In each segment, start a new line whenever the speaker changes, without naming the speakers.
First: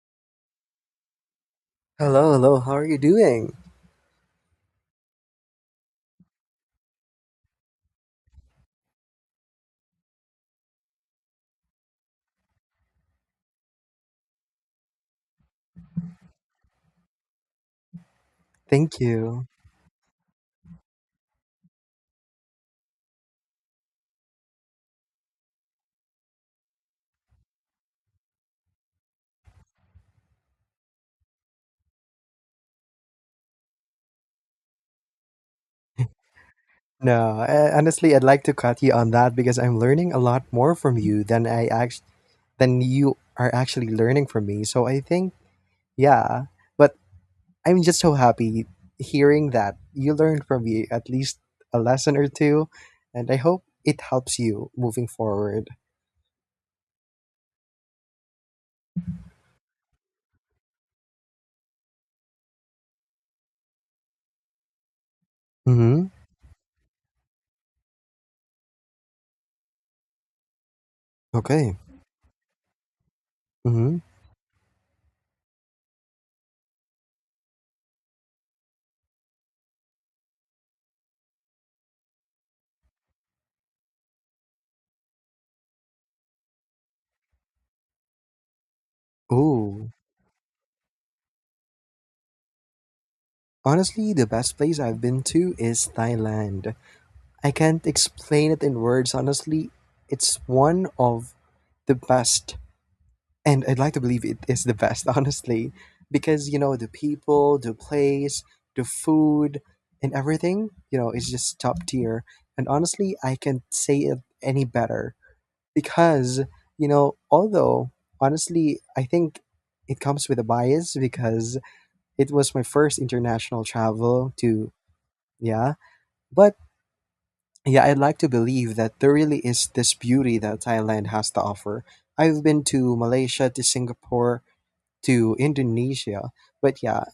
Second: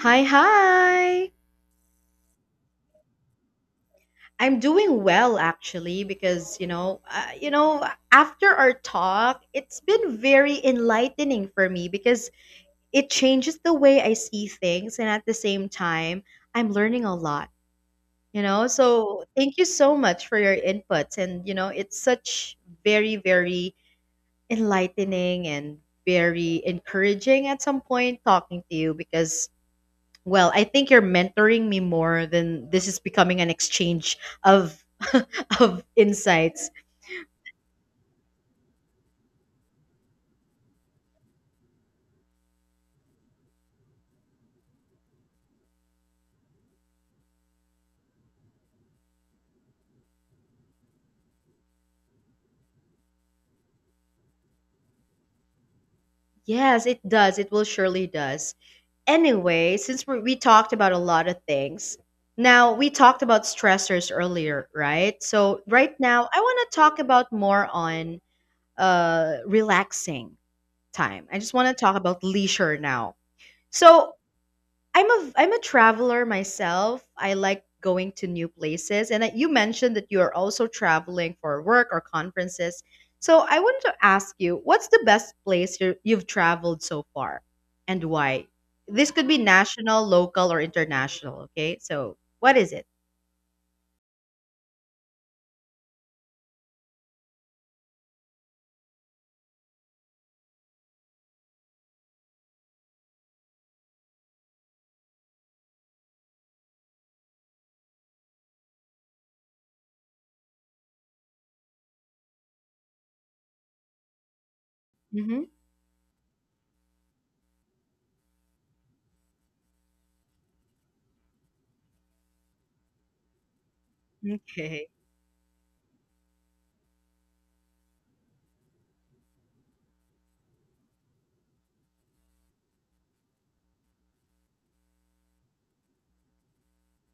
Hi, hi.
Hello, hello. How are you doing?
I'm doing well actually because after our talk, it's been very enlightening for me because it changes the way I see things, and at the same time, I'm learning a lot.
Thank
So,
you.
thank you so much for your inputs, and it's such very very enlightening and very encouraging at some point talking to you, because, well, I think you're mentoring me more than this is becoming an exchange of of insights.
No, honestly, I'd like to cut you on that because I'm learning a lot more from you than you are actually learning from me. So I think, yeah. But I'm just so happy hearing that you learned from me at least a lesson or two, and I hope it helps you moving forward.
Yes, it does. It will surely does. Anyway, since we talked about a lot of things, now we talked about stressors earlier, right? So right
Mm-hmm.
now, I want to talk about more on relaxing time. I just want to
Okay.
talk about leisure now.
Mm-hmm.
So I'm a traveler myself. I like going to new places, and that you mentioned that you are also traveling for work or conferences. So I wanted to ask you, what's the best place you've traveled so far, and why? This could be
Ooh.
national, local, or international. Okay, so what is it?
Honestly, the best place I've been to is Thailand. I can't explain it in words, honestly. It's one of the best, and I'd like to believe it is the best, honestly, because the people, the place, the food, and everything, is just top tier. And honestly, I can't say it any better
Hmm.
because, although honestly, I think it comes with a bias because it was my first international travel to,
Okay,
yeah, but yeah, I'd like to believe that there really is this beauty that Thailand has to offer. I've been to Malaysia, to Singapore, to Indonesia, but yeah,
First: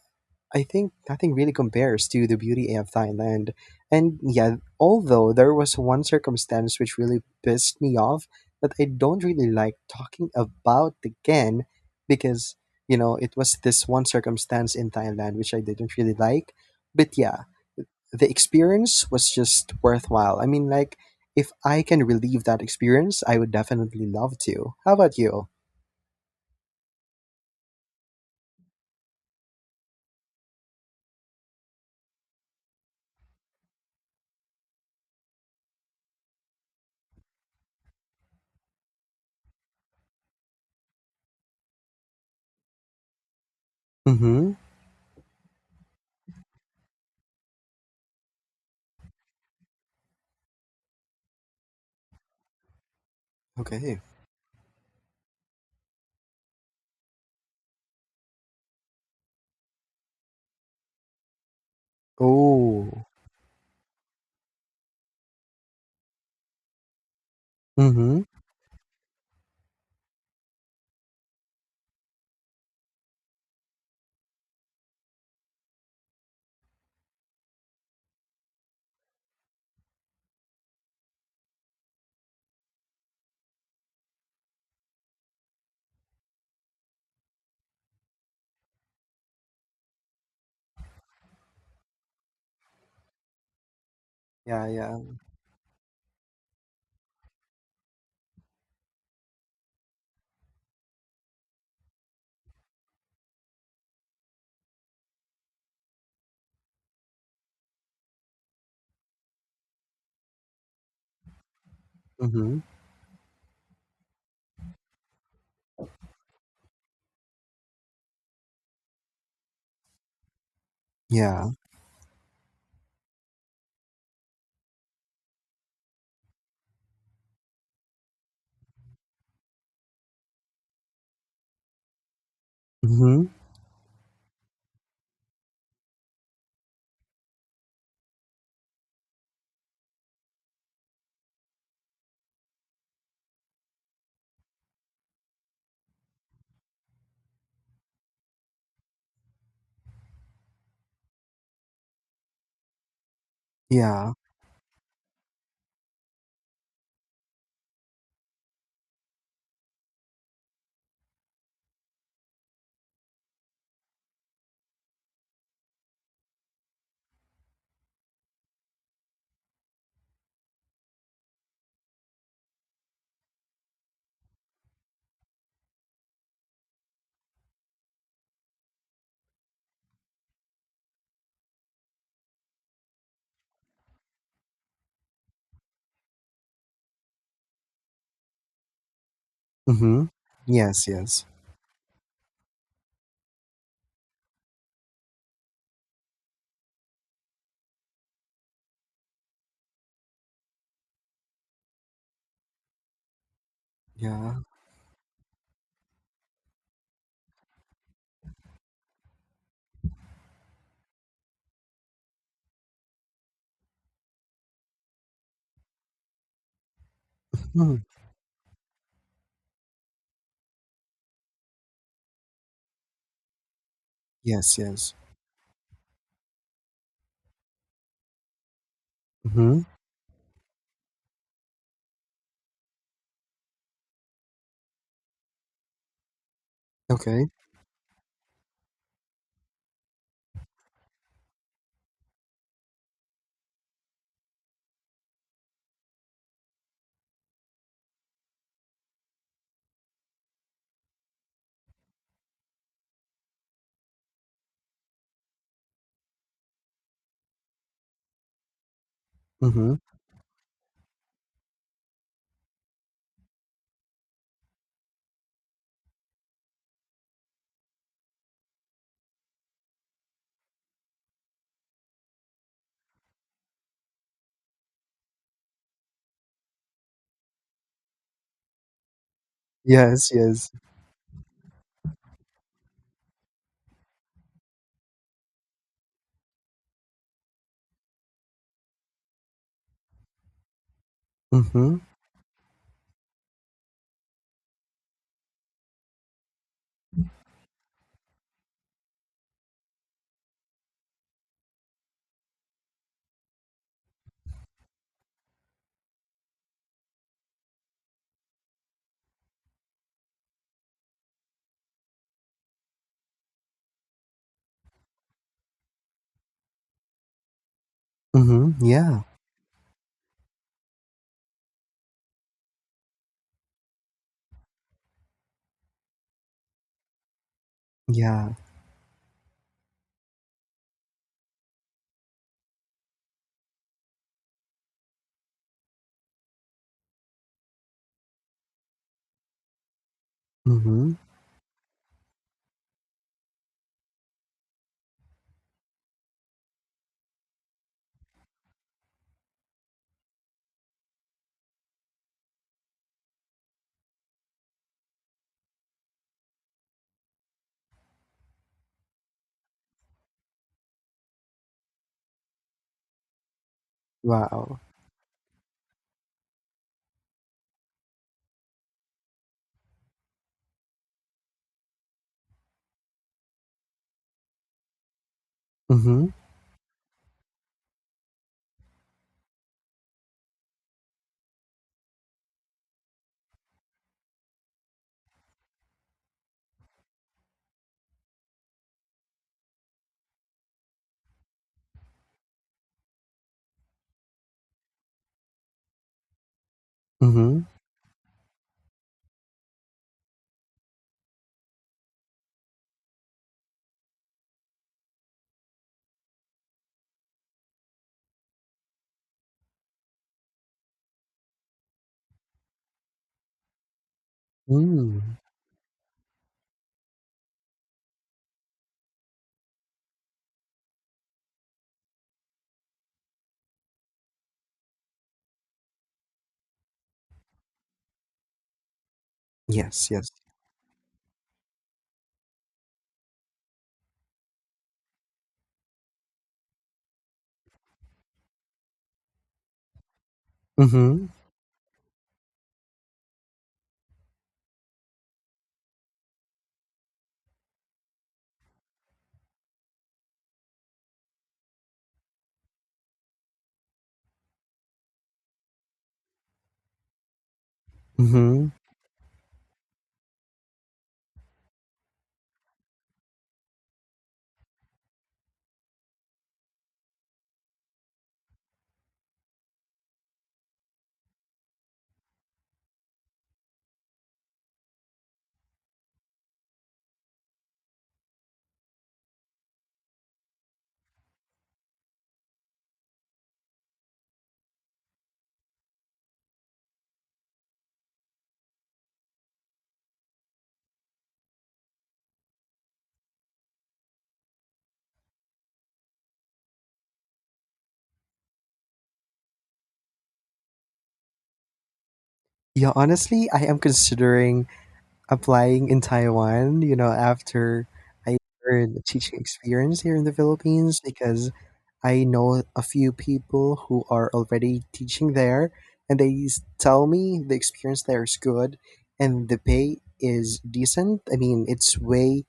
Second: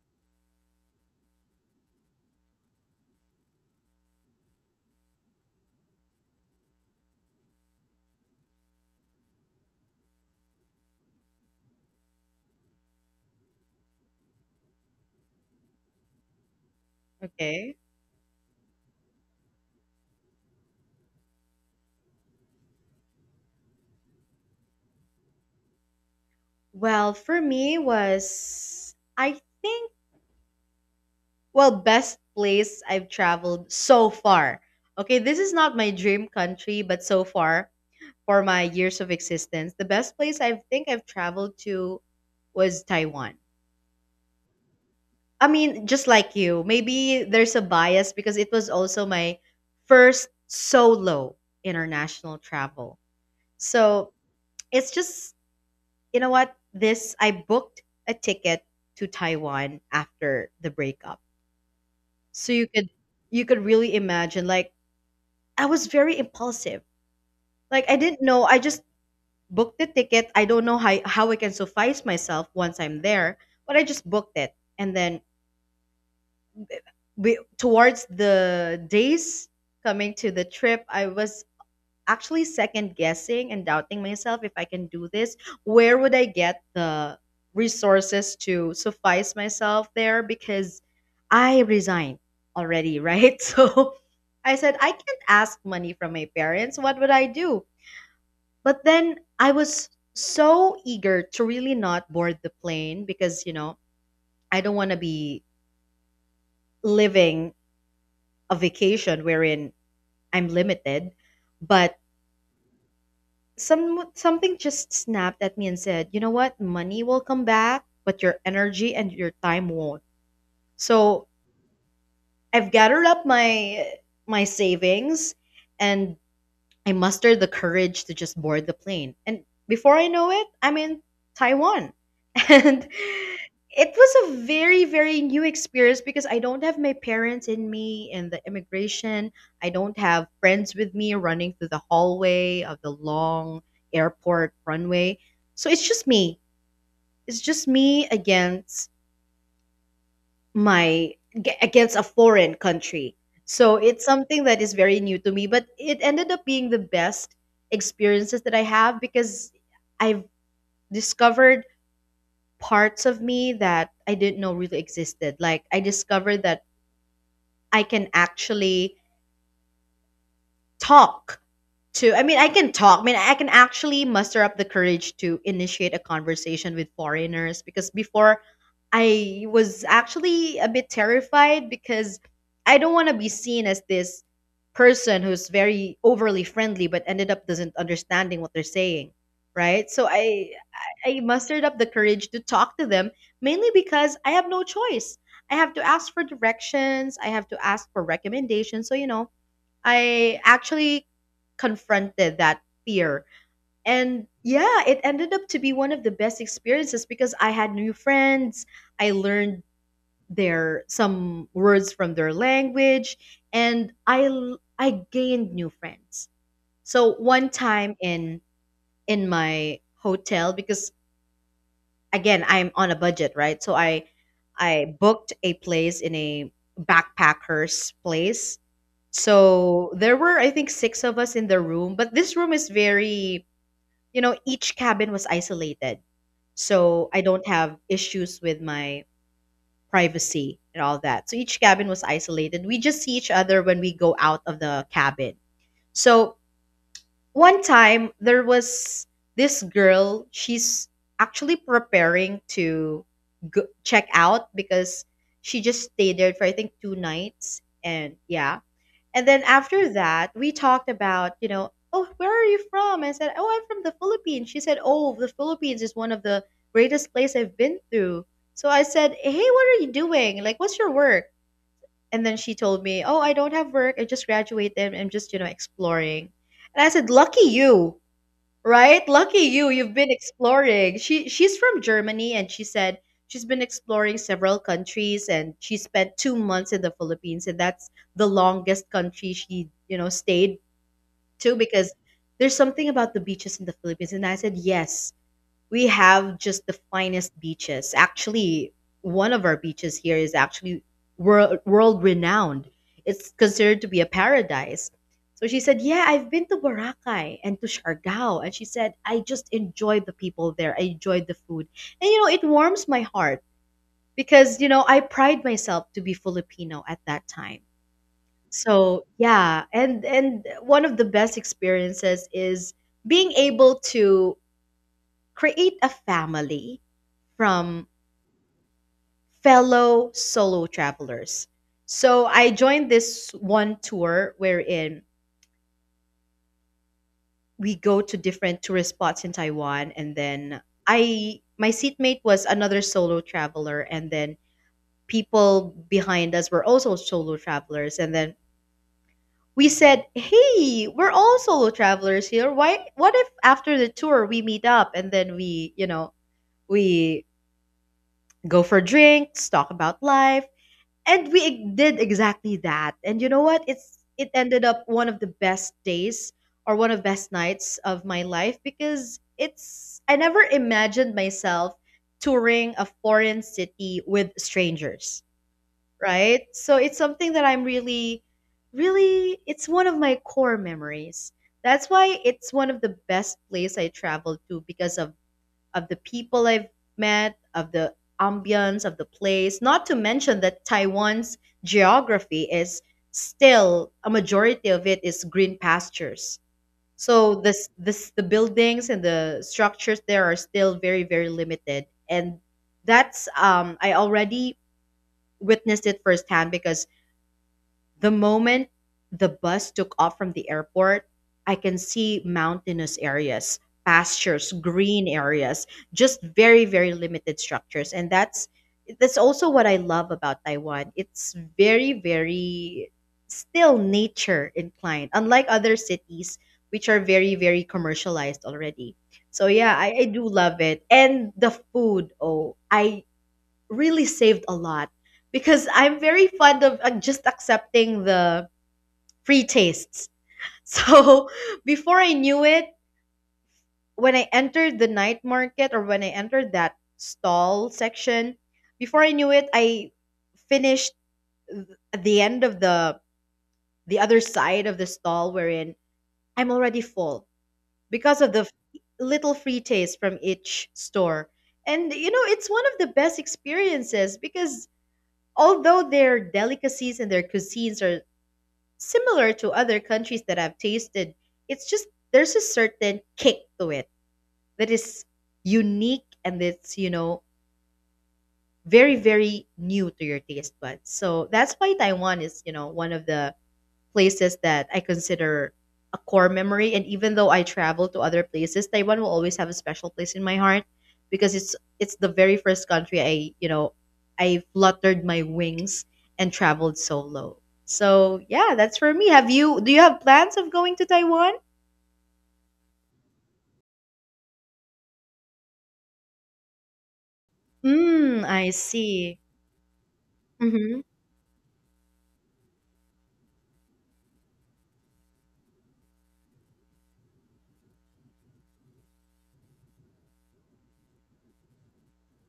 I think nothing really compares to the beauty of Thailand. And yeah, although there was one circumstance which really pissed me off that I don't really like talking about again because, you know, it was this one circumstance in Thailand which I didn't really like. But yeah,
okay.
the experience was just worthwhile. I mean, like, if I can relive that experience, I would definitely love to. How about you?
Well, for me was I think. Well, best place I've traveled so far. Okay, this is not my dream country, but so far for my years of existence, the best place I think I've traveled to was Taiwan.
Mm-hmm.
I mean, just like you, maybe there's a bias because it was also my first solo international travel.
Okay.
So it's just, you know what? This, I booked a ticket to Taiwan after the breakup. So you could
Oh.
you could really imagine, like, I was very impulsive. Like I
Mm-hmm.
didn't know. I just booked the ticket. I don't know how I can suffice myself once I'm there, but I just booked it. And then towards the days coming to the trip, I was actually second guessing and doubting myself if I can do this. Where would I get the resources to suffice myself there because I resigned already, right? So I
Yeah,
said I
yeah.
can't ask money from my parents. What would I do? But then I was so eager to really not board the plane because, I don't want to be living a vacation wherein I'm limited. But
Mm-hmm.
something just snapped at me and said, "You know what? Money will come back, but your energy and your time won't." So,
Yeah.
I've gathered up my savings and I mustered the courage to just board the plane. And before I know it, I'm in Taiwan. And
Mm-hmm.
it was a very, very new experience because I don't have my parents in me in the immigration. I don't have friends with me running through the hallway of the long airport runway. So it's just me. It's just me against my against a foreign country. So it's
Yeah.
something that is very new to me, but it ended up being the best experiences that I have because I've discovered parts of me that I didn't know really existed. Like I discovered that I can actually talk to I mean I can talk I mean I can actually muster up the courage to initiate a conversation with foreigners, because before I was actually a bit terrified because I don't want to be seen as this person who's very overly friendly but ended up doesn't understanding what they're saying, right?
Mm-hmm.
So i
Yes,
i
yes.
mustered up the courage to talk to them, mainly because I have no choice. I have to ask for directions, I have to ask for recommendations. So, I actually confronted that fear. And
Yeah.
yeah, it ended up to be one of the best experiences because I had new friends. I learned their some words from their language, and I gained new friends. So one
Mm-hmm.
time in my hotel because, again, I'm on a budget, right? So i
Yes, yes.
i booked a place in a backpackers place.
Mm-hmm.
So there were, I think, six of us in the room, but this room is very, each cabin was isolated, so I
Okay.
don't have issues with my privacy and all that. So each cabin was isolated, we just see each other when we go out of the cabin. So one time there was this girl, she's actually preparing to check out because she just stayed there for, I think, two nights and yeah. And then
Mm-hmm.
after that, we talked about, "Oh, where are you from?" I said, "Oh, I'm from the Philippines." She said, "Oh, the Philippines is one of the greatest place I've been through." So I said, "Hey, what are you doing, like what's your work?" And then she told me, "Oh, I don't have work, I just graduated, I'm just, exploring." And I said, "Lucky you. Right? Lucky you, you've
Yes,
been
yes.
exploring." She's from Germany, and she said she's been exploring several countries and she spent 2 months in the Philippines, and that's the longest country she, stayed to,
Mm-hmm.
because there's something about the beaches in the Philippines. And I said, "Yes, we have just the finest beaches. Actually, one of our beaches here is actually world renowned. It's considered to be a paradise." So she said, "Yeah, I've been to Boracay and to Siargao." And she said, "I just enjoyed the people there. I enjoyed the food." And, it warms my heart because, I pride myself to be Filipino at that time.
Mm-hmm. Yeah.
So, yeah, and one of the best experiences is being able to create a family from
Yeah.
fellow solo travelers. So I joined this one tour wherein we go to different tourist spots in Taiwan, and then
Mm-hmm.
I my seatmate was another solo traveler, and then people behind us were also solo travelers. And then we said, "Hey, we're all solo travelers here. Why What if after the tour we meet up, and then we, we go for drinks, talk about life?" And did exactly that. And you know what, it
Wow.
ended up one of the best days or one of the best nights of my life, because it's I never imagined myself touring a foreign city with strangers,
Mm-hmm.
right? So it's something that I'm really, really. It's one of my core memories. That's why it's one of the best place I traveled to, because of the people I've met, of the ambience of the place, not to mention that Taiwan's geography is still a majority of it is green pastures. So
Mm-hmm.
this the buildings and the structures there are still very very limited, and that's I already witnessed it firsthand because the moment the bus took off from the airport, I can see mountainous areas, pastures,
Mm.
green areas, just very very limited structures. And that's also what I love about Taiwan. It's very very still nature inclined unlike other cities which are very very commercialized already. So yeah,
Yes,
I
yes.
do love it. And the food, oh, I really saved a lot because I'm very fond of just accepting the free tastes.
Mm-hmm.
So before I knew it, when I entered the night market or when I entered that stall section, before I knew it, I finished th- at the end of the other side of the stall wherein I'm already full because of the
Mm-hmm.
little free taste from each store. And, it's one of the best experiences, because although their delicacies and their cuisines are similar to other countries that I've tasted, it's just there's a certain kick to it that is unique, and it's, very, very new to your taste buds. So that's why Taiwan is, one of the places that I consider a core memory. And even though I travel to other places, Taiwan will always have a special place in my heart because it's the very first country I you know I fluttered my wings and traveled solo. So yeah, that's for me. Have you? Do you have plans of going to Taiwan?
Yeah, honestly, I am considering applying in Taiwan, after I
Hmm, I
learned a teaching
see.
experience here in the Philippines
Mm-hmm.
because I know a few people who are already teaching there, and tell me the experience there is good and the pay is decent. I mean, it's way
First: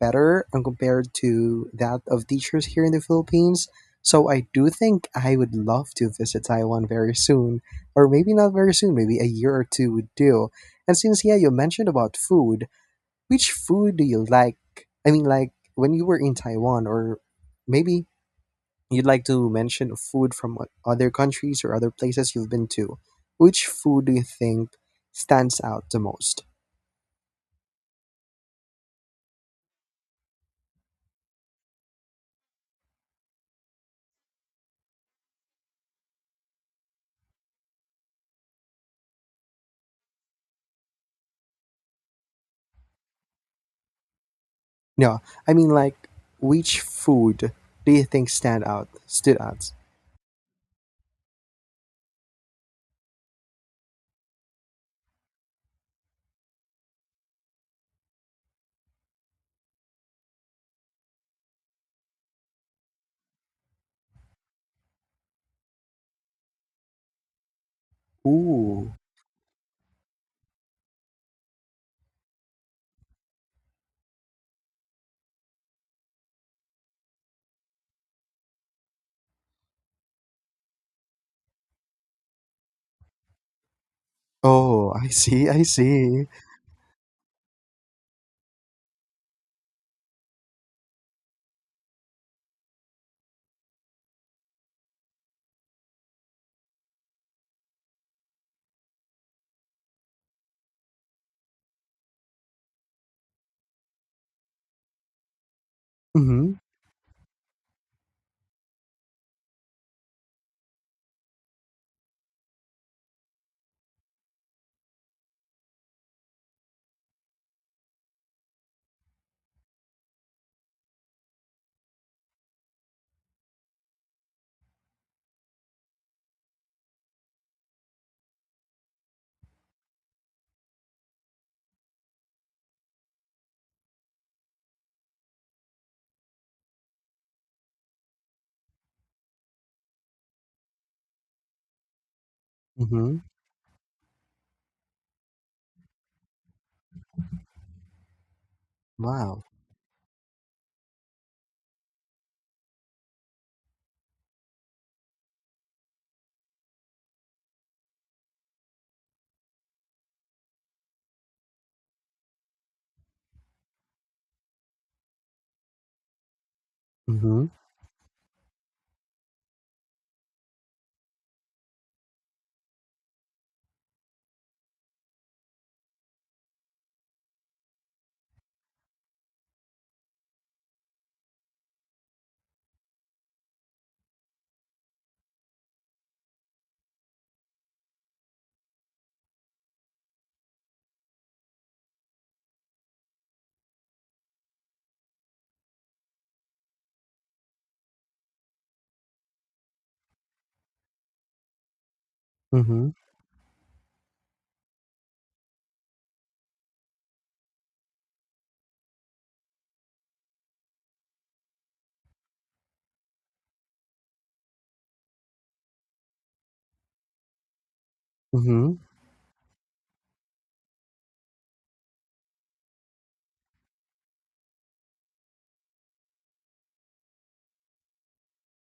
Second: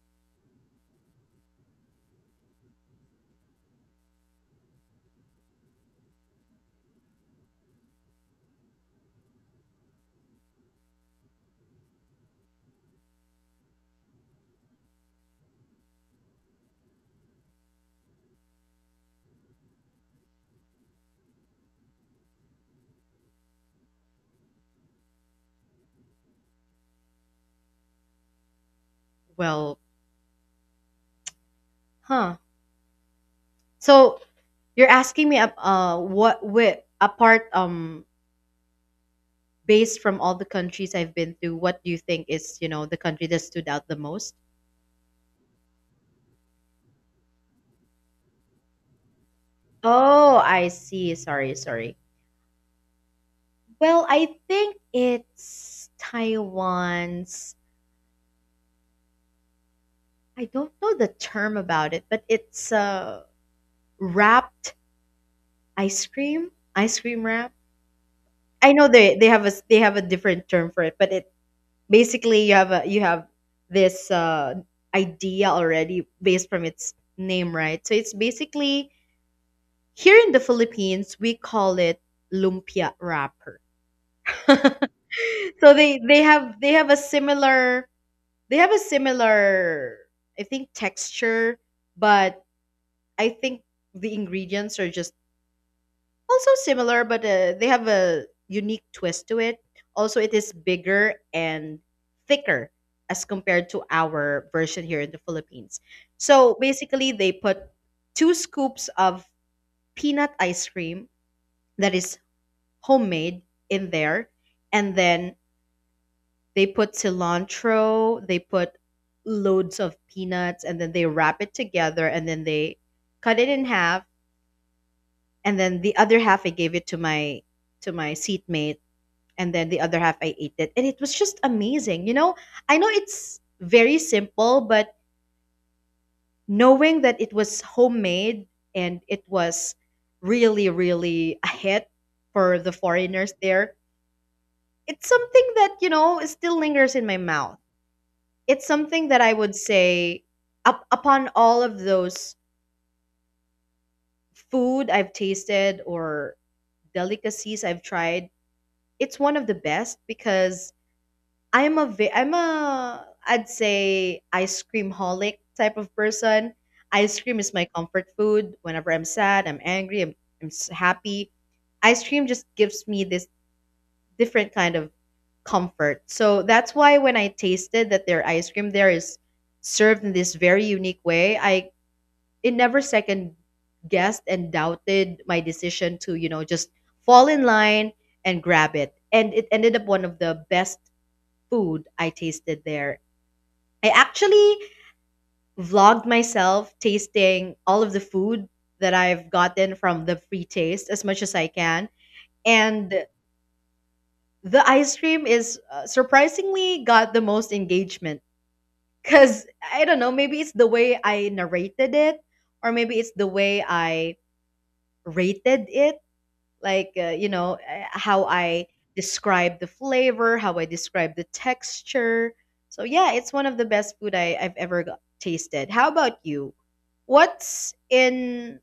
better when compared to that of teachers here in the Philippines. So I do think I would love to visit Taiwan very soon, or maybe not very soon, maybe a year or two would do. And since, yeah, you mentioned about food, which food do you like? I mean, like when you were in Taiwan, or maybe you'd like to mention food from other countries or other places you've been to. Which food do you think stands out the most?
Well, huh. So you're asking me what with apart based from all the countries I've been to, what do you think is, the country that stood out the most?
No, I mean, like which food do you think stand out stood out?
Oh, I see. Sorry, sorry. Well, I think it's Taiwan's, I don't know the term about it, but it's wrapped ice cream wrap. I know
Ooh.
they have a different term for it, but it basically you have this idea already based from its name, right? So it's basically. Here in the Philippines, we call it lumpia wrapper.
Oh, I see. I
So they
see.
have they have a similar they have a similar I think texture, but I think the ingredients are just also similar, but they have a unique twist to it. Also, it is bigger and thicker as compared to our version here in the Philippines.
Mhm.
So basically, they put two scoops of peanut ice cream that is homemade in there, and then they put cilantro, they put loads of peanuts, and then they wrap it together, and then they cut it in half. And then the other half, I gave it to my seatmate. And then the other half, I ate it, and it was just amazing, I know it's very simple, but knowing that it was homemade, and it was really really a hit for the
Mhm.
foreigners there. It's something that, still lingers in my mouth. It's something that I
Wow.
would say, upon all of those food I've tasted, or delicacies I've tried, it's one of the best. Because I'm a I'd say ice cream holic type of person. Ice cream
Mhm.
is my comfort food whenever I'm sad, I'm angry, happy. Ice cream just gives me this different kind of comfort. So that's why when I tasted that their ice cream there is served in this very unique way, I it never second guessed and doubted my decision to, just fall in line and grab it. And it ended up one of the best food I tasted there. I actually vlogged myself tasting all of the food that I've gotten from the free taste as much as I can.
Mhm.
And the ice cream is surprisingly got the most engagement. Because I don't know, maybe it's the way I narrated it, or maybe it's the way I rated it, like, how I
Mhm.
describe the flavor, how I describe the texture. So, yeah, it's one of the best food I've ever tasted. How about you? What's in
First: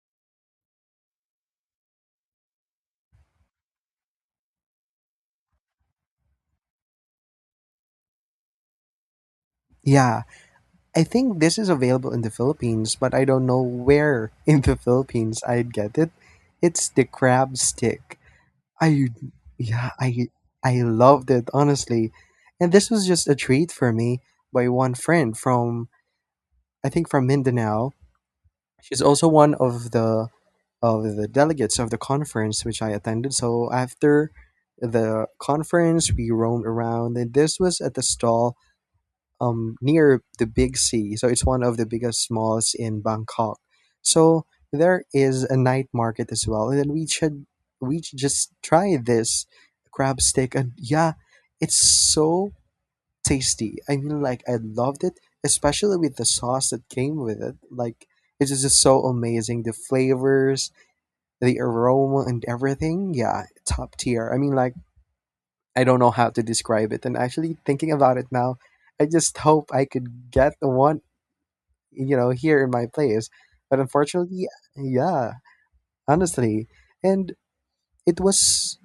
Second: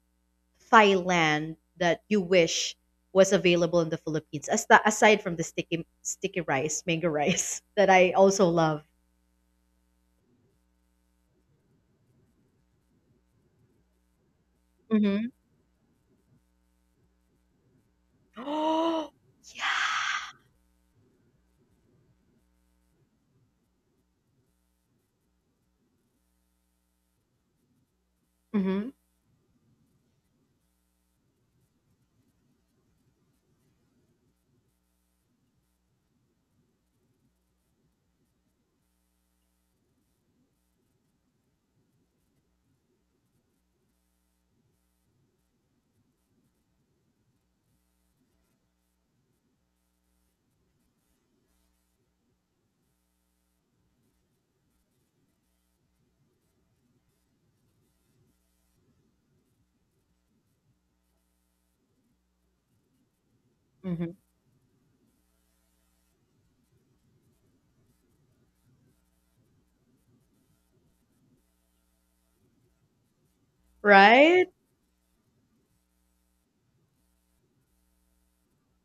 Thailand that you wish was available in the Philippines, as aside from the sticky rice, mango rice, that I also love?
Yeah, I think this is available in the Philippines, but I don't know where in the
Mm-hmm.
Philippines I'd get it. It's the crab stick. I
Oh,
yeah,
yeah.
I loved it honestly. And this was just a treat for me by one friend from, I think, from Mindanao.
Mhm,
She's also one of the delegates of the conference which I attended. So after the conference, we roamed around, and this was at the stall, near the Big Sea. So it's one of the biggest malls in Bangkok. So there is a night market as well, and then we should just try this crab stick. And yeah, it's so tasty. I mean, like, I loved it, especially with the sauce that came with it. Like, it is just so amazing. The flavors, the aroma, and everything. Yeah, top
mhm.
tier. I mean, like, I don't know how to describe it. And actually, thinking about it now, I just hope I could get the one, here in my place. But unfortunately,
Right?
yeah, honestly. And it was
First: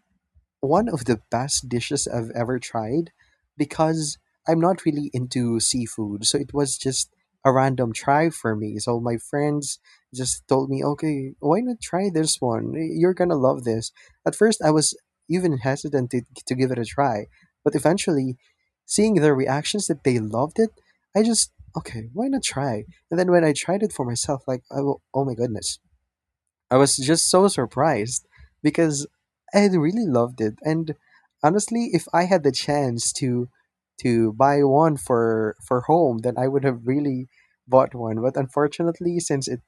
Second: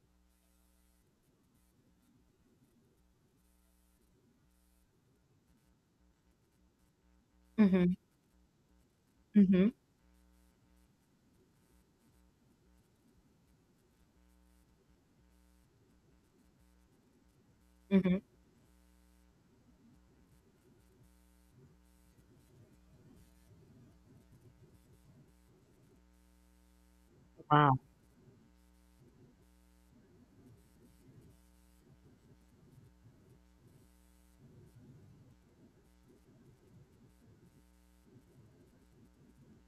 one of the best dishes I've ever tried because I'm not really into seafood, so it was just a random
Mhm,
try for me. So my
mhm,
friends just told me, "Okay, why not try this one? You're gonna love this." At first, I was even hesitant to give it a try, but
mhm.
eventually, seeing their reactions that they loved it, I just okay, why not try? And then when I tried it for myself, like, oh my goodness, I was just so
Wow.
surprised because I had really loved it. And honestly, if I had the chance to buy one for home, then I would have really bought one. But unfortunately, since it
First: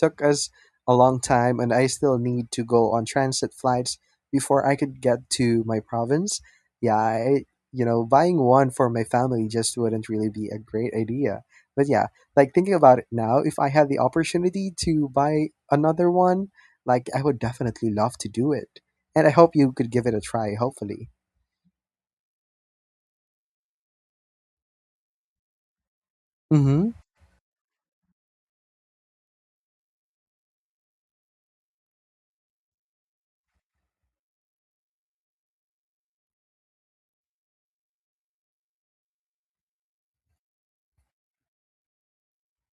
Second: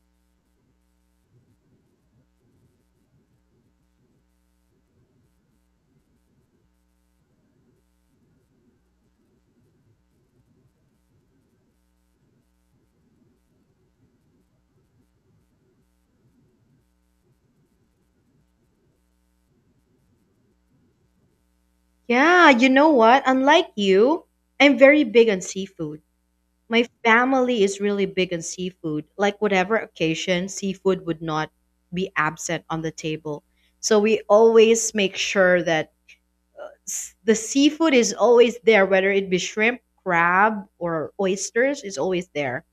took us a long time, and I still need to go on transit flights before I could get to my province. Yeah, I, buying one for my family just wouldn't really be a great idea. But yeah, like thinking about it now, if I had the opportunity to buy another one, like I would definitely love to do it. And I hope you could give it a try, hopefully.
Yeah, you know what? Unlike you, I'm very big on seafood. My
Mm-hmm.
family is really big on seafood. Like whatever occasion, seafood would not be absent on the table. So we always make sure that the seafood is always there, whether it be shrimp, crab, or oysters, is always there.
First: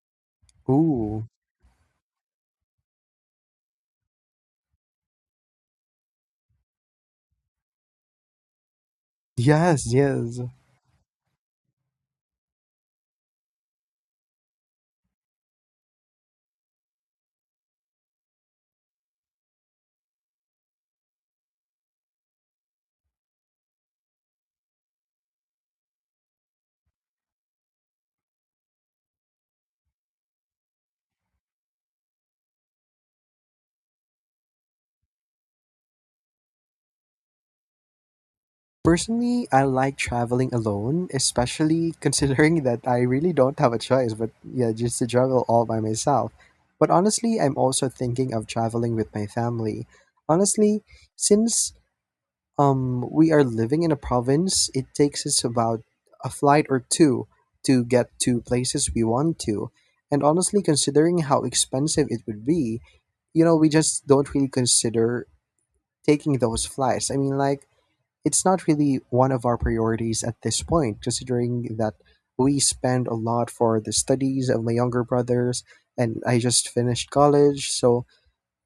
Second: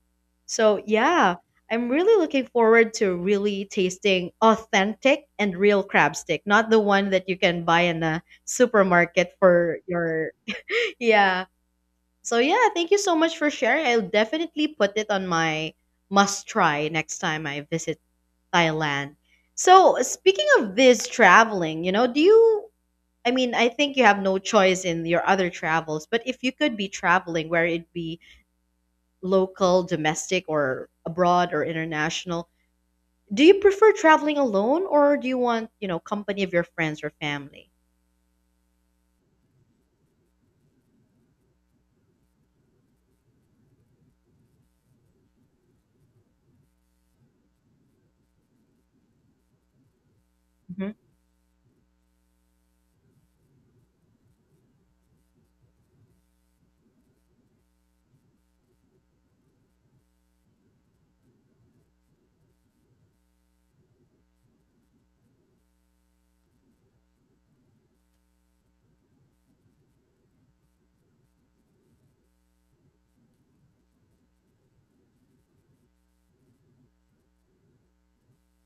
So,
Ooh.
yeah, I'm really looking forward to really tasting authentic and real crab stick, not the one that you can buy in a supermarket for
Yes,
your.
yes.
Yeah. So, yeah, thank you so much for sharing. I'll definitely put it on my must try next time I visit Thailand. So, speaking of this traveling, you know, do you. I mean, I think you have no choice in your other travels, but if you could be traveling where it'd be local, domestic, or abroad or international, do you prefer traveling alone, or do you want, company of your friends or family?
Personally, I like traveling alone, especially considering that I really don't have a choice, but yeah, just to travel all by myself. But honestly, I'm also thinking of traveling with my family. Honestly,
Hmm.
since we are living in a province, it takes us about a flight or two to get to places we want to. And honestly, considering how expensive it would be, we just don't really consider taking those flights. I mean, like, it's not really one of our priorities at this point, considering that we spend a lot for the studies of my younger brothers, and I just finished college, so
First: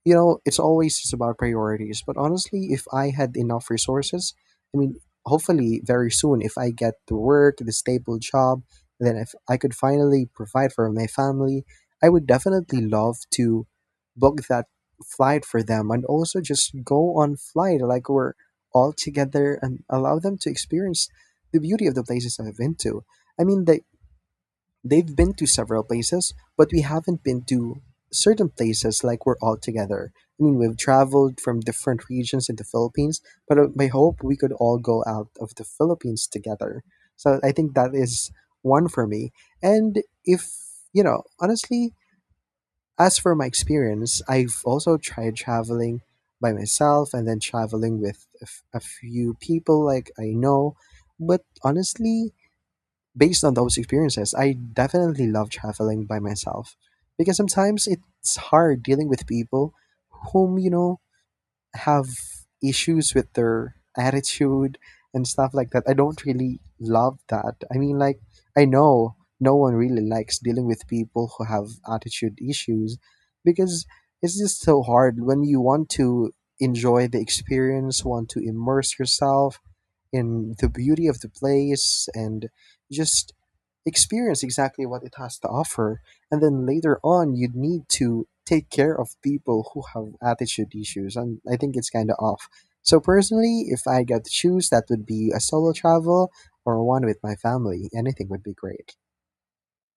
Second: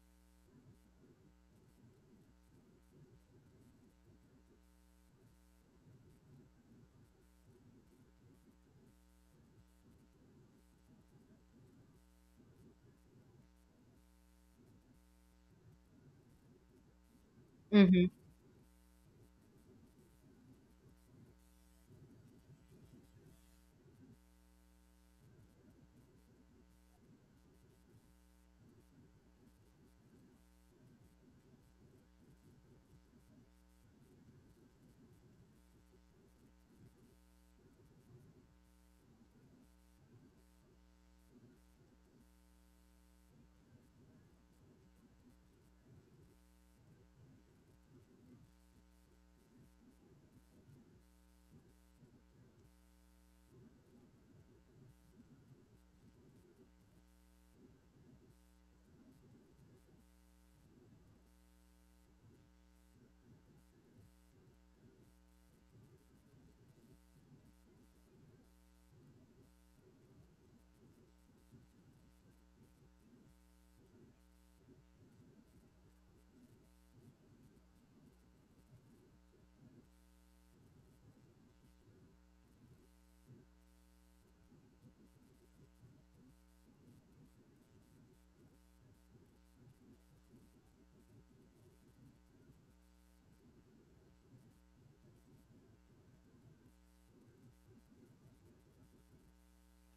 it's always just about priorities. But honestly, if I had enough resources, I mean, hopefully very soon, if I get to work, the stable job, then if I could finally provide for my family, I would definitely love to book that flight for them and also just go on flight
Hmm.
like we're all together, and allow them to experience the beauty of the places I've been to. I mean, they've been to several places, but we haven't been to certain places like we're all together. I mean, we've traveled from different regions in the Philippines, but I hope we could all go out of the Philippines together. So I think that is one for me. And if, you know, honestly, as for my experience, I've also tried traveling by myself and then traveling with a few people like I know. But honestly, based on those experiences, I definitely love traveling by myself because sometimes it's hard dealing with people whom, have issues with their attitude and stuff like that. I don't really love that. I mean, like, I know no one really likes dealing with people who have attitude issues because it's just so hard when you want to enjoy the experience, want to immerse yourself in the beauty of the place and just experience exactly what it has to offer. And then later on, you'd need to take care of people who have attitude issues. And I think it's kind of off. So, personally, if I got to choose, that would be a solo travel or one with my family. Anything would be great.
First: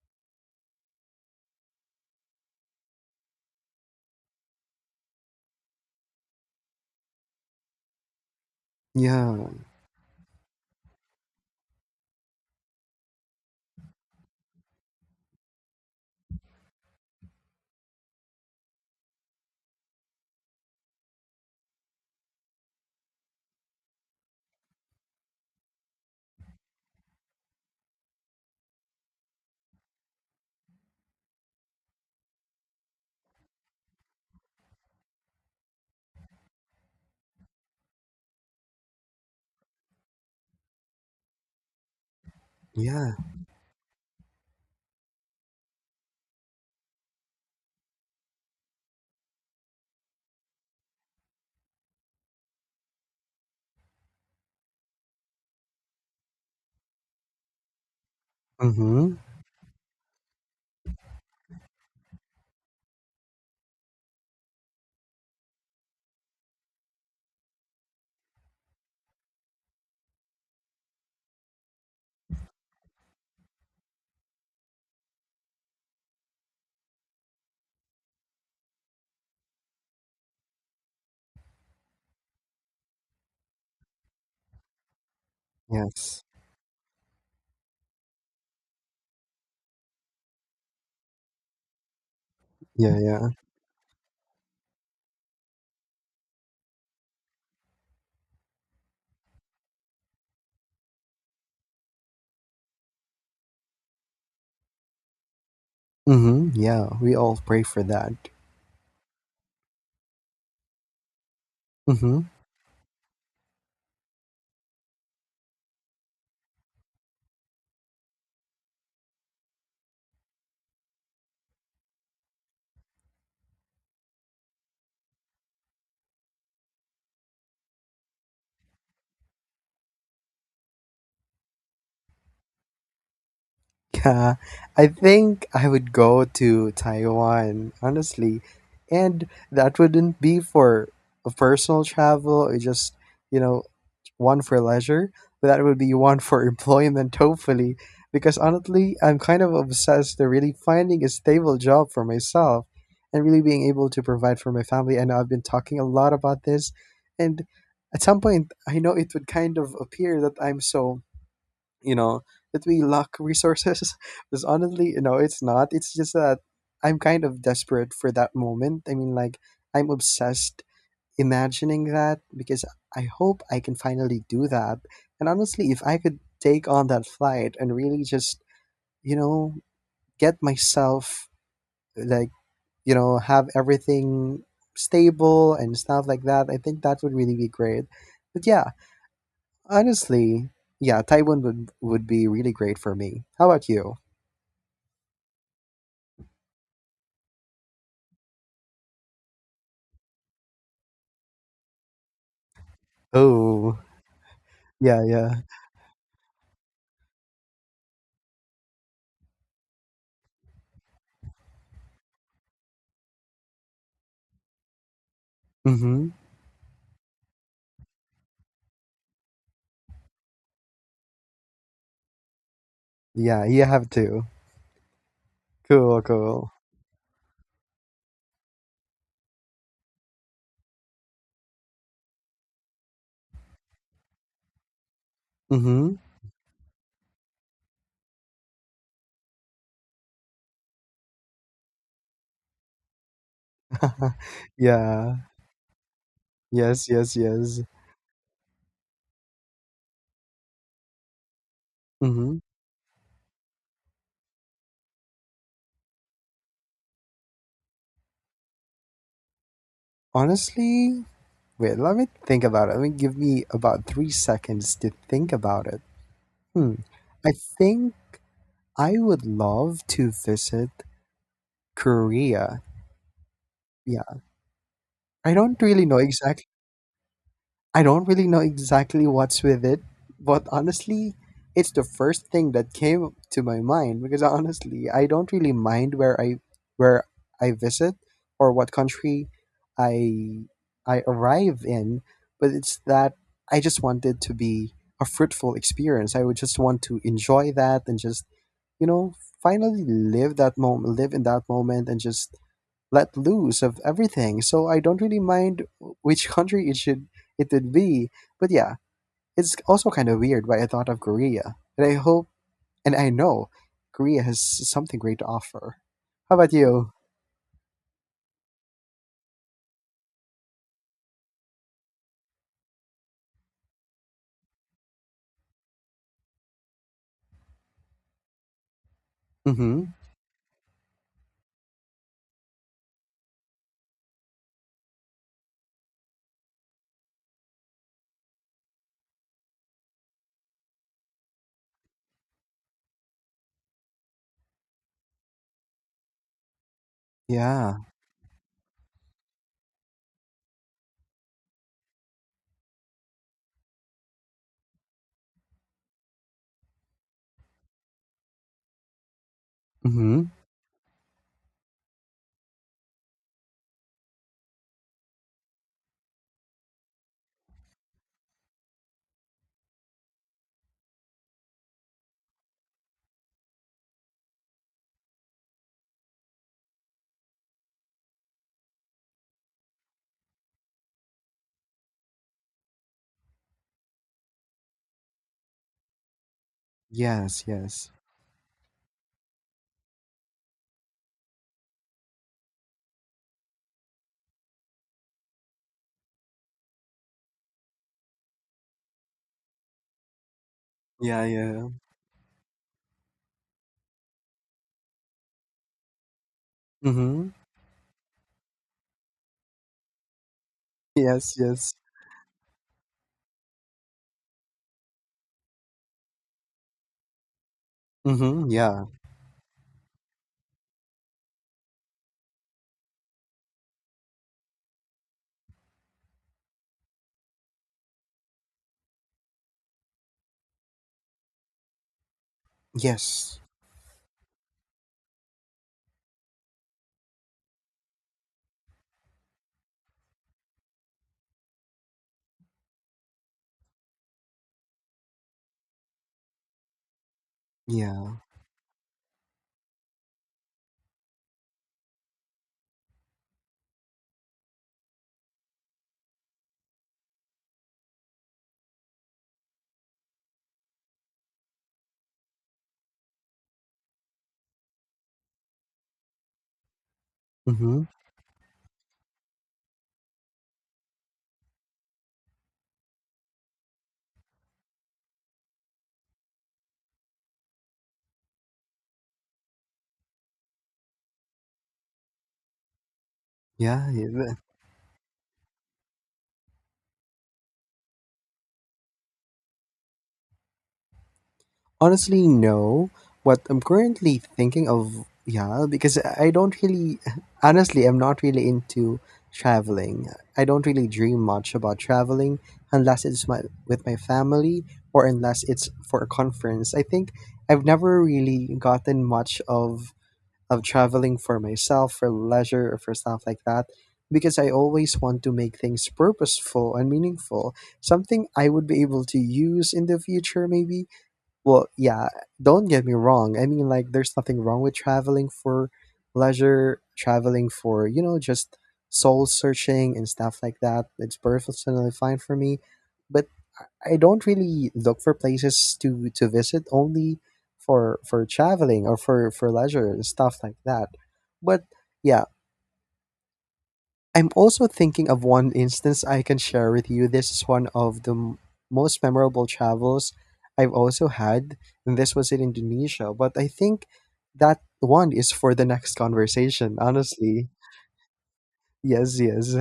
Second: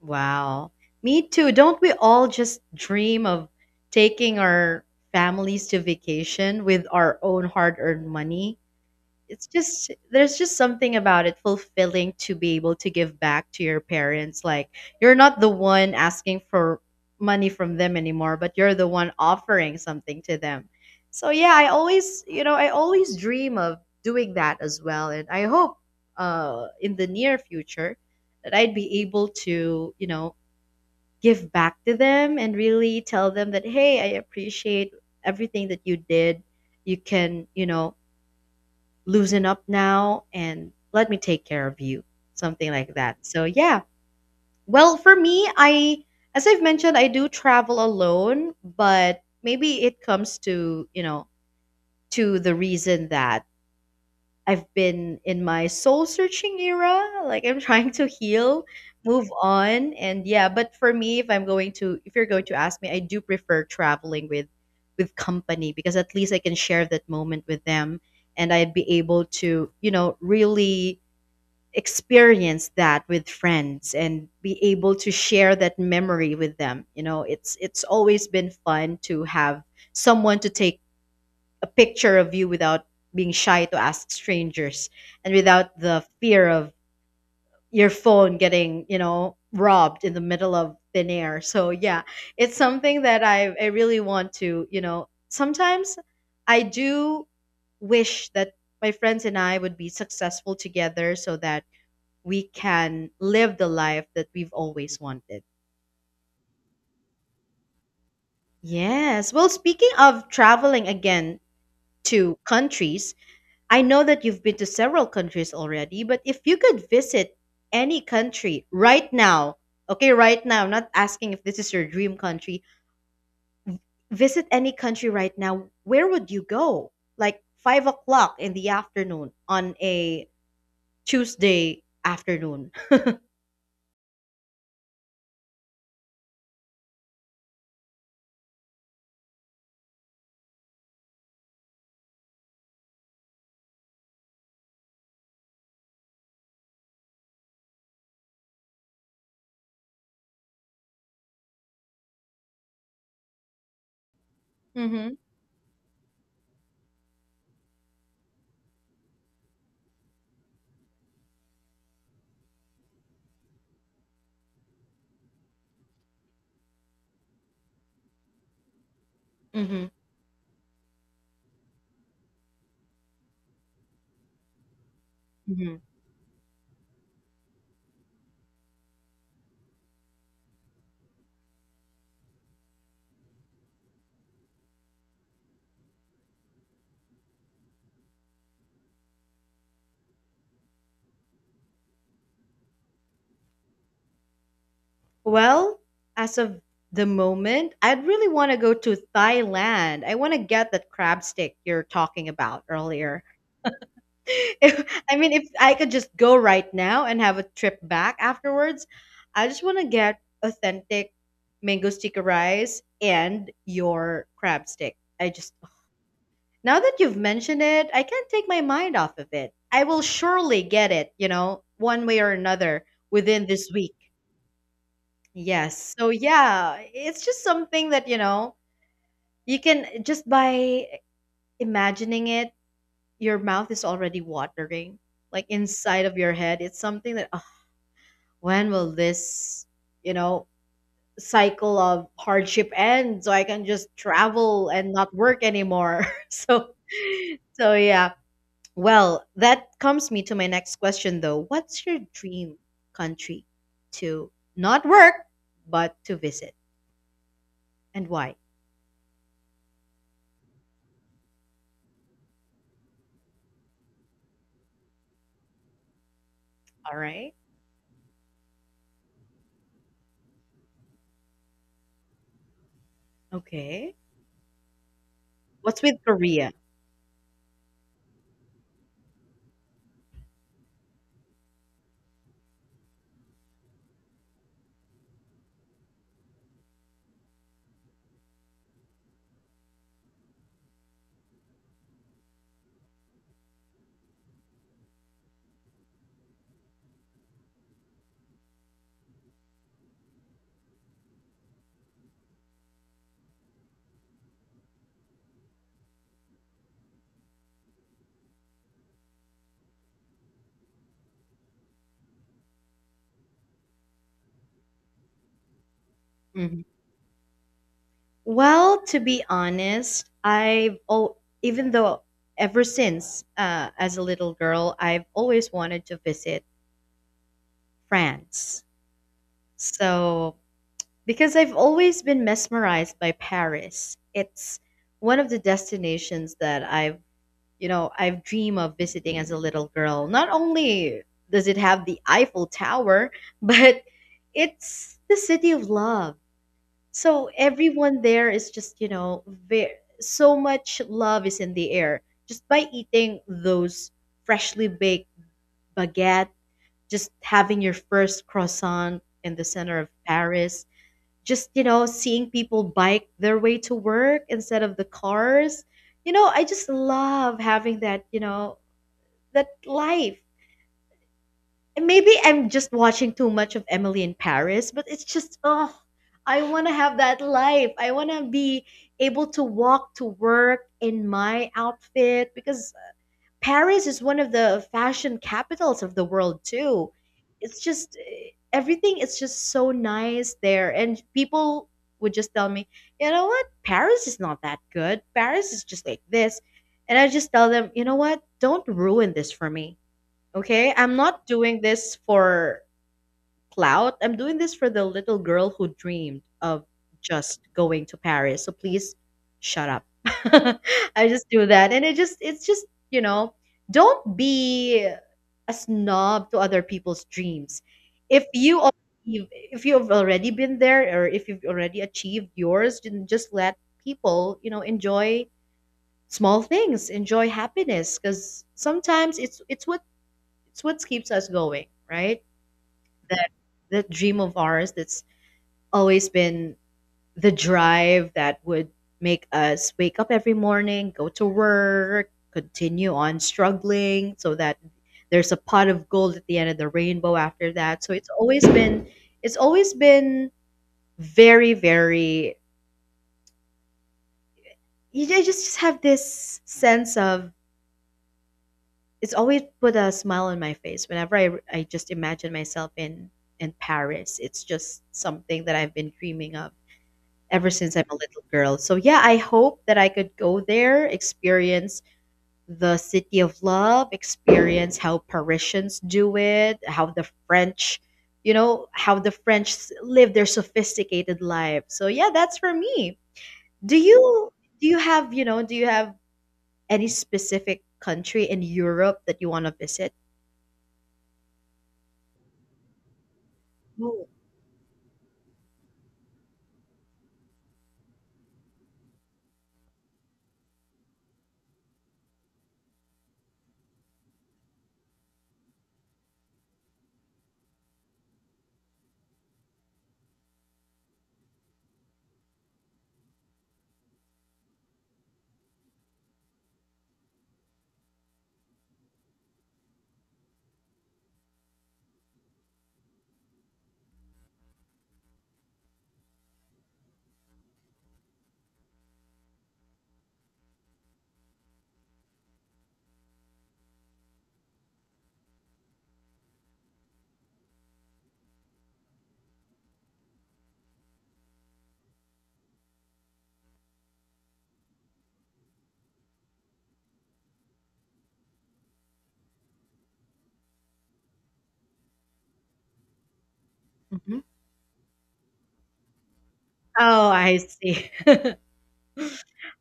Wow. Me too. Don't we all just dream of taking our families to vacation with our own hard-earned money? It's
Yeah,
just, there's just something about it fulfilling to be able to give back to your parents, like, you're not the one asking for money from them anymore, but you're the one offering something to them. So, yeah, I always, I always dream of doing that as well. And I hope, in the near future, that I'd be able to, give back to them, and really tell them that, hey, I appreciate everything that you did. You can, loosen up now, and let me take care of you. Something like
yeah.
that, so, yeah. Well, for me, I as I've mentioned, I do travel alone. But maybe it comes to, to the reason that I've been in my soul searching era. Like, I'm trying to heal,
Mm-hmm.
move on, and yeah. But for me, if I'm going to, if you're going to ask me, I do prefer traveling with company, because at least I can share that moment with them, and I'd be able to, really experience that with friends, and be able to share that memory with them. It's always been fun to have someone to take a picture of you without being shy to ask strangers, and without the
Yes.
fear of your phone getting, robbed in the middle of thin air. So yeah, it's
Yeah,
something that
yeah.
I really want to, sometimes I do wish that my friends and I would be successful together, so that we can live the life that we've always wanted.
Mm-hmm. Yeah, we all pray for that.
Yes. Well, speaking of traveling again
Mm-hmm.
to countries, I know that you've been to several countries already, but if you could visit any country right now, okay, right now, I'm not asking if this is your dream country, visit any country right now, where would you go? Like 5 o'clock in the afternoon on a Tuesday afternoon.
Yeah, I think I would go to Taiwan, honestly. And that wouldn't be for a personal travel or just, you know, one for leisure, but that would be one for employment, hopefully. Because honestly, I'm kind of obsessed to really finding a stable job for myself and really being able to provide for my family. I
Mm-hmm.
know I've been talking a lot about this, and at some point, I know it would kind of appear that I'm so, you know, that we lack resources. Because honestly, you know, it's not, it's just that I'm kind of desperate for that moment. I mean, like,
Mm-hmm.
I'm obsessed imagining that because I hope I can finally do that. And honestly,
Mm-hmm.
if I could take on that flight and really just, you know get myself, like, have everything stable and stuff like that, I think that would really be great. But yeah, honestly, yeah, Taiwan would be really great for me. How about you?
Well, as of the moment, I'd really want to go to Thailand. I want to get that crab stick you're talking about earlier.
Oh, yeah,
If, I mean,
yeah.
if I could just go right now and have a trip back afterwards, I just want to get authentic mango sticky rice and your crab stick. I just,
Mm-hmm.
now that you've mentioned it, I can't take my mind off of it. I will surely get it, one way or another
Yeah,
within
you
this
have
week.
to.
Yes.
Cool,
So,
cool.
yeah, it's just something that, you can just, by imagining it, your mouth is already watering. Like
Mm-hmm.
inside of your head, it's something that when will this, you know, cycle of hardship end so I can just travel and not
Yeah.
work anymore? so,
Yes, yes, yes.
so yeah. Well, that comes me to my next question though. What's your
Mm-hmm.
dream country to not work, but to visit and why?
Honestly, wait, let me think about it. Let me give me about 3 seconds to think about it. Hmm.
All
I
right.
think I would love to visit Korea.
Okay.
Yeah. I don't
What's
really know
with
exactly
Korea?
I don't really know exactly what's with it, but honestly, it's the first thing that came to my mind because honestly, I don't really mind where I visit or what country I I arrive in, but it's that I just want it to be a fruitful experience. I would just want to enjoy that and just, you know, finally live that moment, live in that moment, and just let loose of everything. So I don't really mind which country it would be. But yeah, it's also kind of weird why I thought of Korea. And I hope, and I know, Korea has something great to offer. How about
Mhm.
you?
Well, to be honest, even though ever since as a little girl, I've always wanted to visit France.
Mm-hmm.
So, because I've always been mesmerized by Paris, it's one of the destinations that I've dreamed of visiting as a little girl. Not only does it have the Eiffel Tower, but it's the city of love. So
Yeah.
everyone there is just, very, so much love is in the air, just by eating those freshly baked baguettes, just having your first croissant in the center of
Mm-hmm.
Paris, just, seeing people bike their way to work instead of the cars. I just love having that, that life. And maybe I'm just watching too much of Emily in Paris, but it's just, oh, I want to have that life. I want to be able to walk to work in my outfit, because Paris is one of the fashion capitals of the world too.
Yes,
It's
yes.
just eh, everything is just so nice there, and people would just tell me, "You know what? Paris is not that good. Paris is just like this." And I just tell them, "You know what? Don't ruin this for me." Okay? I'm
Yeah,
not doing
yeah.
this for clout. I'm doing this for the little girl who dreamed of
Mm-hmm.
just going to Paris. So please shut up. I just
Yes,
do that.
yes.
And it just, it's just, you know, don't be a snob to other people's dreams. If
Mm-hmm.
you
Yeah.
if you've already been there, or if you've already achieved yours, then just let people, enjoy small things, enjoy happiness, because sometimes it's what keeps us going, right? That
Yes.
that dream of ours that's always been the drive that would make us wake up every morning, go to work, continue on struggling so that there's a pot of gold at the end of the rainbow after that. So it's
Yeah.
always been it's always been very very you ju- just have this sense of, it's always put a smile on my face whenever I just imagine myself in Paris. It's just something that I've been dreaming of ever since
Mm-hmm.
I'm a little girl. So yeah, I hope that I could go there, experience the city of love, experience how Parisians do it, how the French, how the French live their sophisticated life. So yeah, that's for me. Do
Yeah.
you
Yeah.
do you have, you know, do you have any specific country in Europe that you want to visit?
Honestly, no. What I'm
Oh,
currently thinking of, yeah, because I don't really, honestly, I'm not really into traveling. I don't really dream much about traveling unless it's my with my family, or unless it's for a conference. I think I've never really gotten much of traveling for myself, for leisure, or for stuff like that, because I always want to make things purposeful and meaningful, something I would be able to use in the future, maybe. Well, yeah, don't get me wrong. I mean, like, there's nothing wrong with traveling for leisure, traveling for, you know, just soul searching and stuff like that. It's perfectly fine for me. But I I don't really look for places to visit only for traveling, or for leisure and stuff like that. But yeah, I'm also thinking of one instance I can share with you. This is one of the most memorable travels I've also had, and this was in Indonesia. But I think
mhm.
that one is for the next conversation,
Oh, I
honestly.
see.
Yes, yes.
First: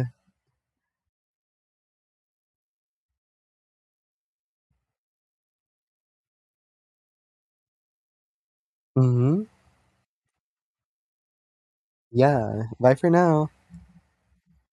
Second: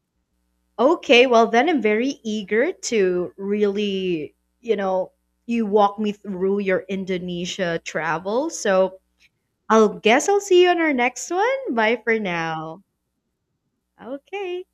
Okay, well then I'm very eager to really, you walk me through your Indonesia travel. So
Mm-hmm.
I'll guess I'll see you on our next one. Bye for
Yeah.
now.
Bye for now.
Okay.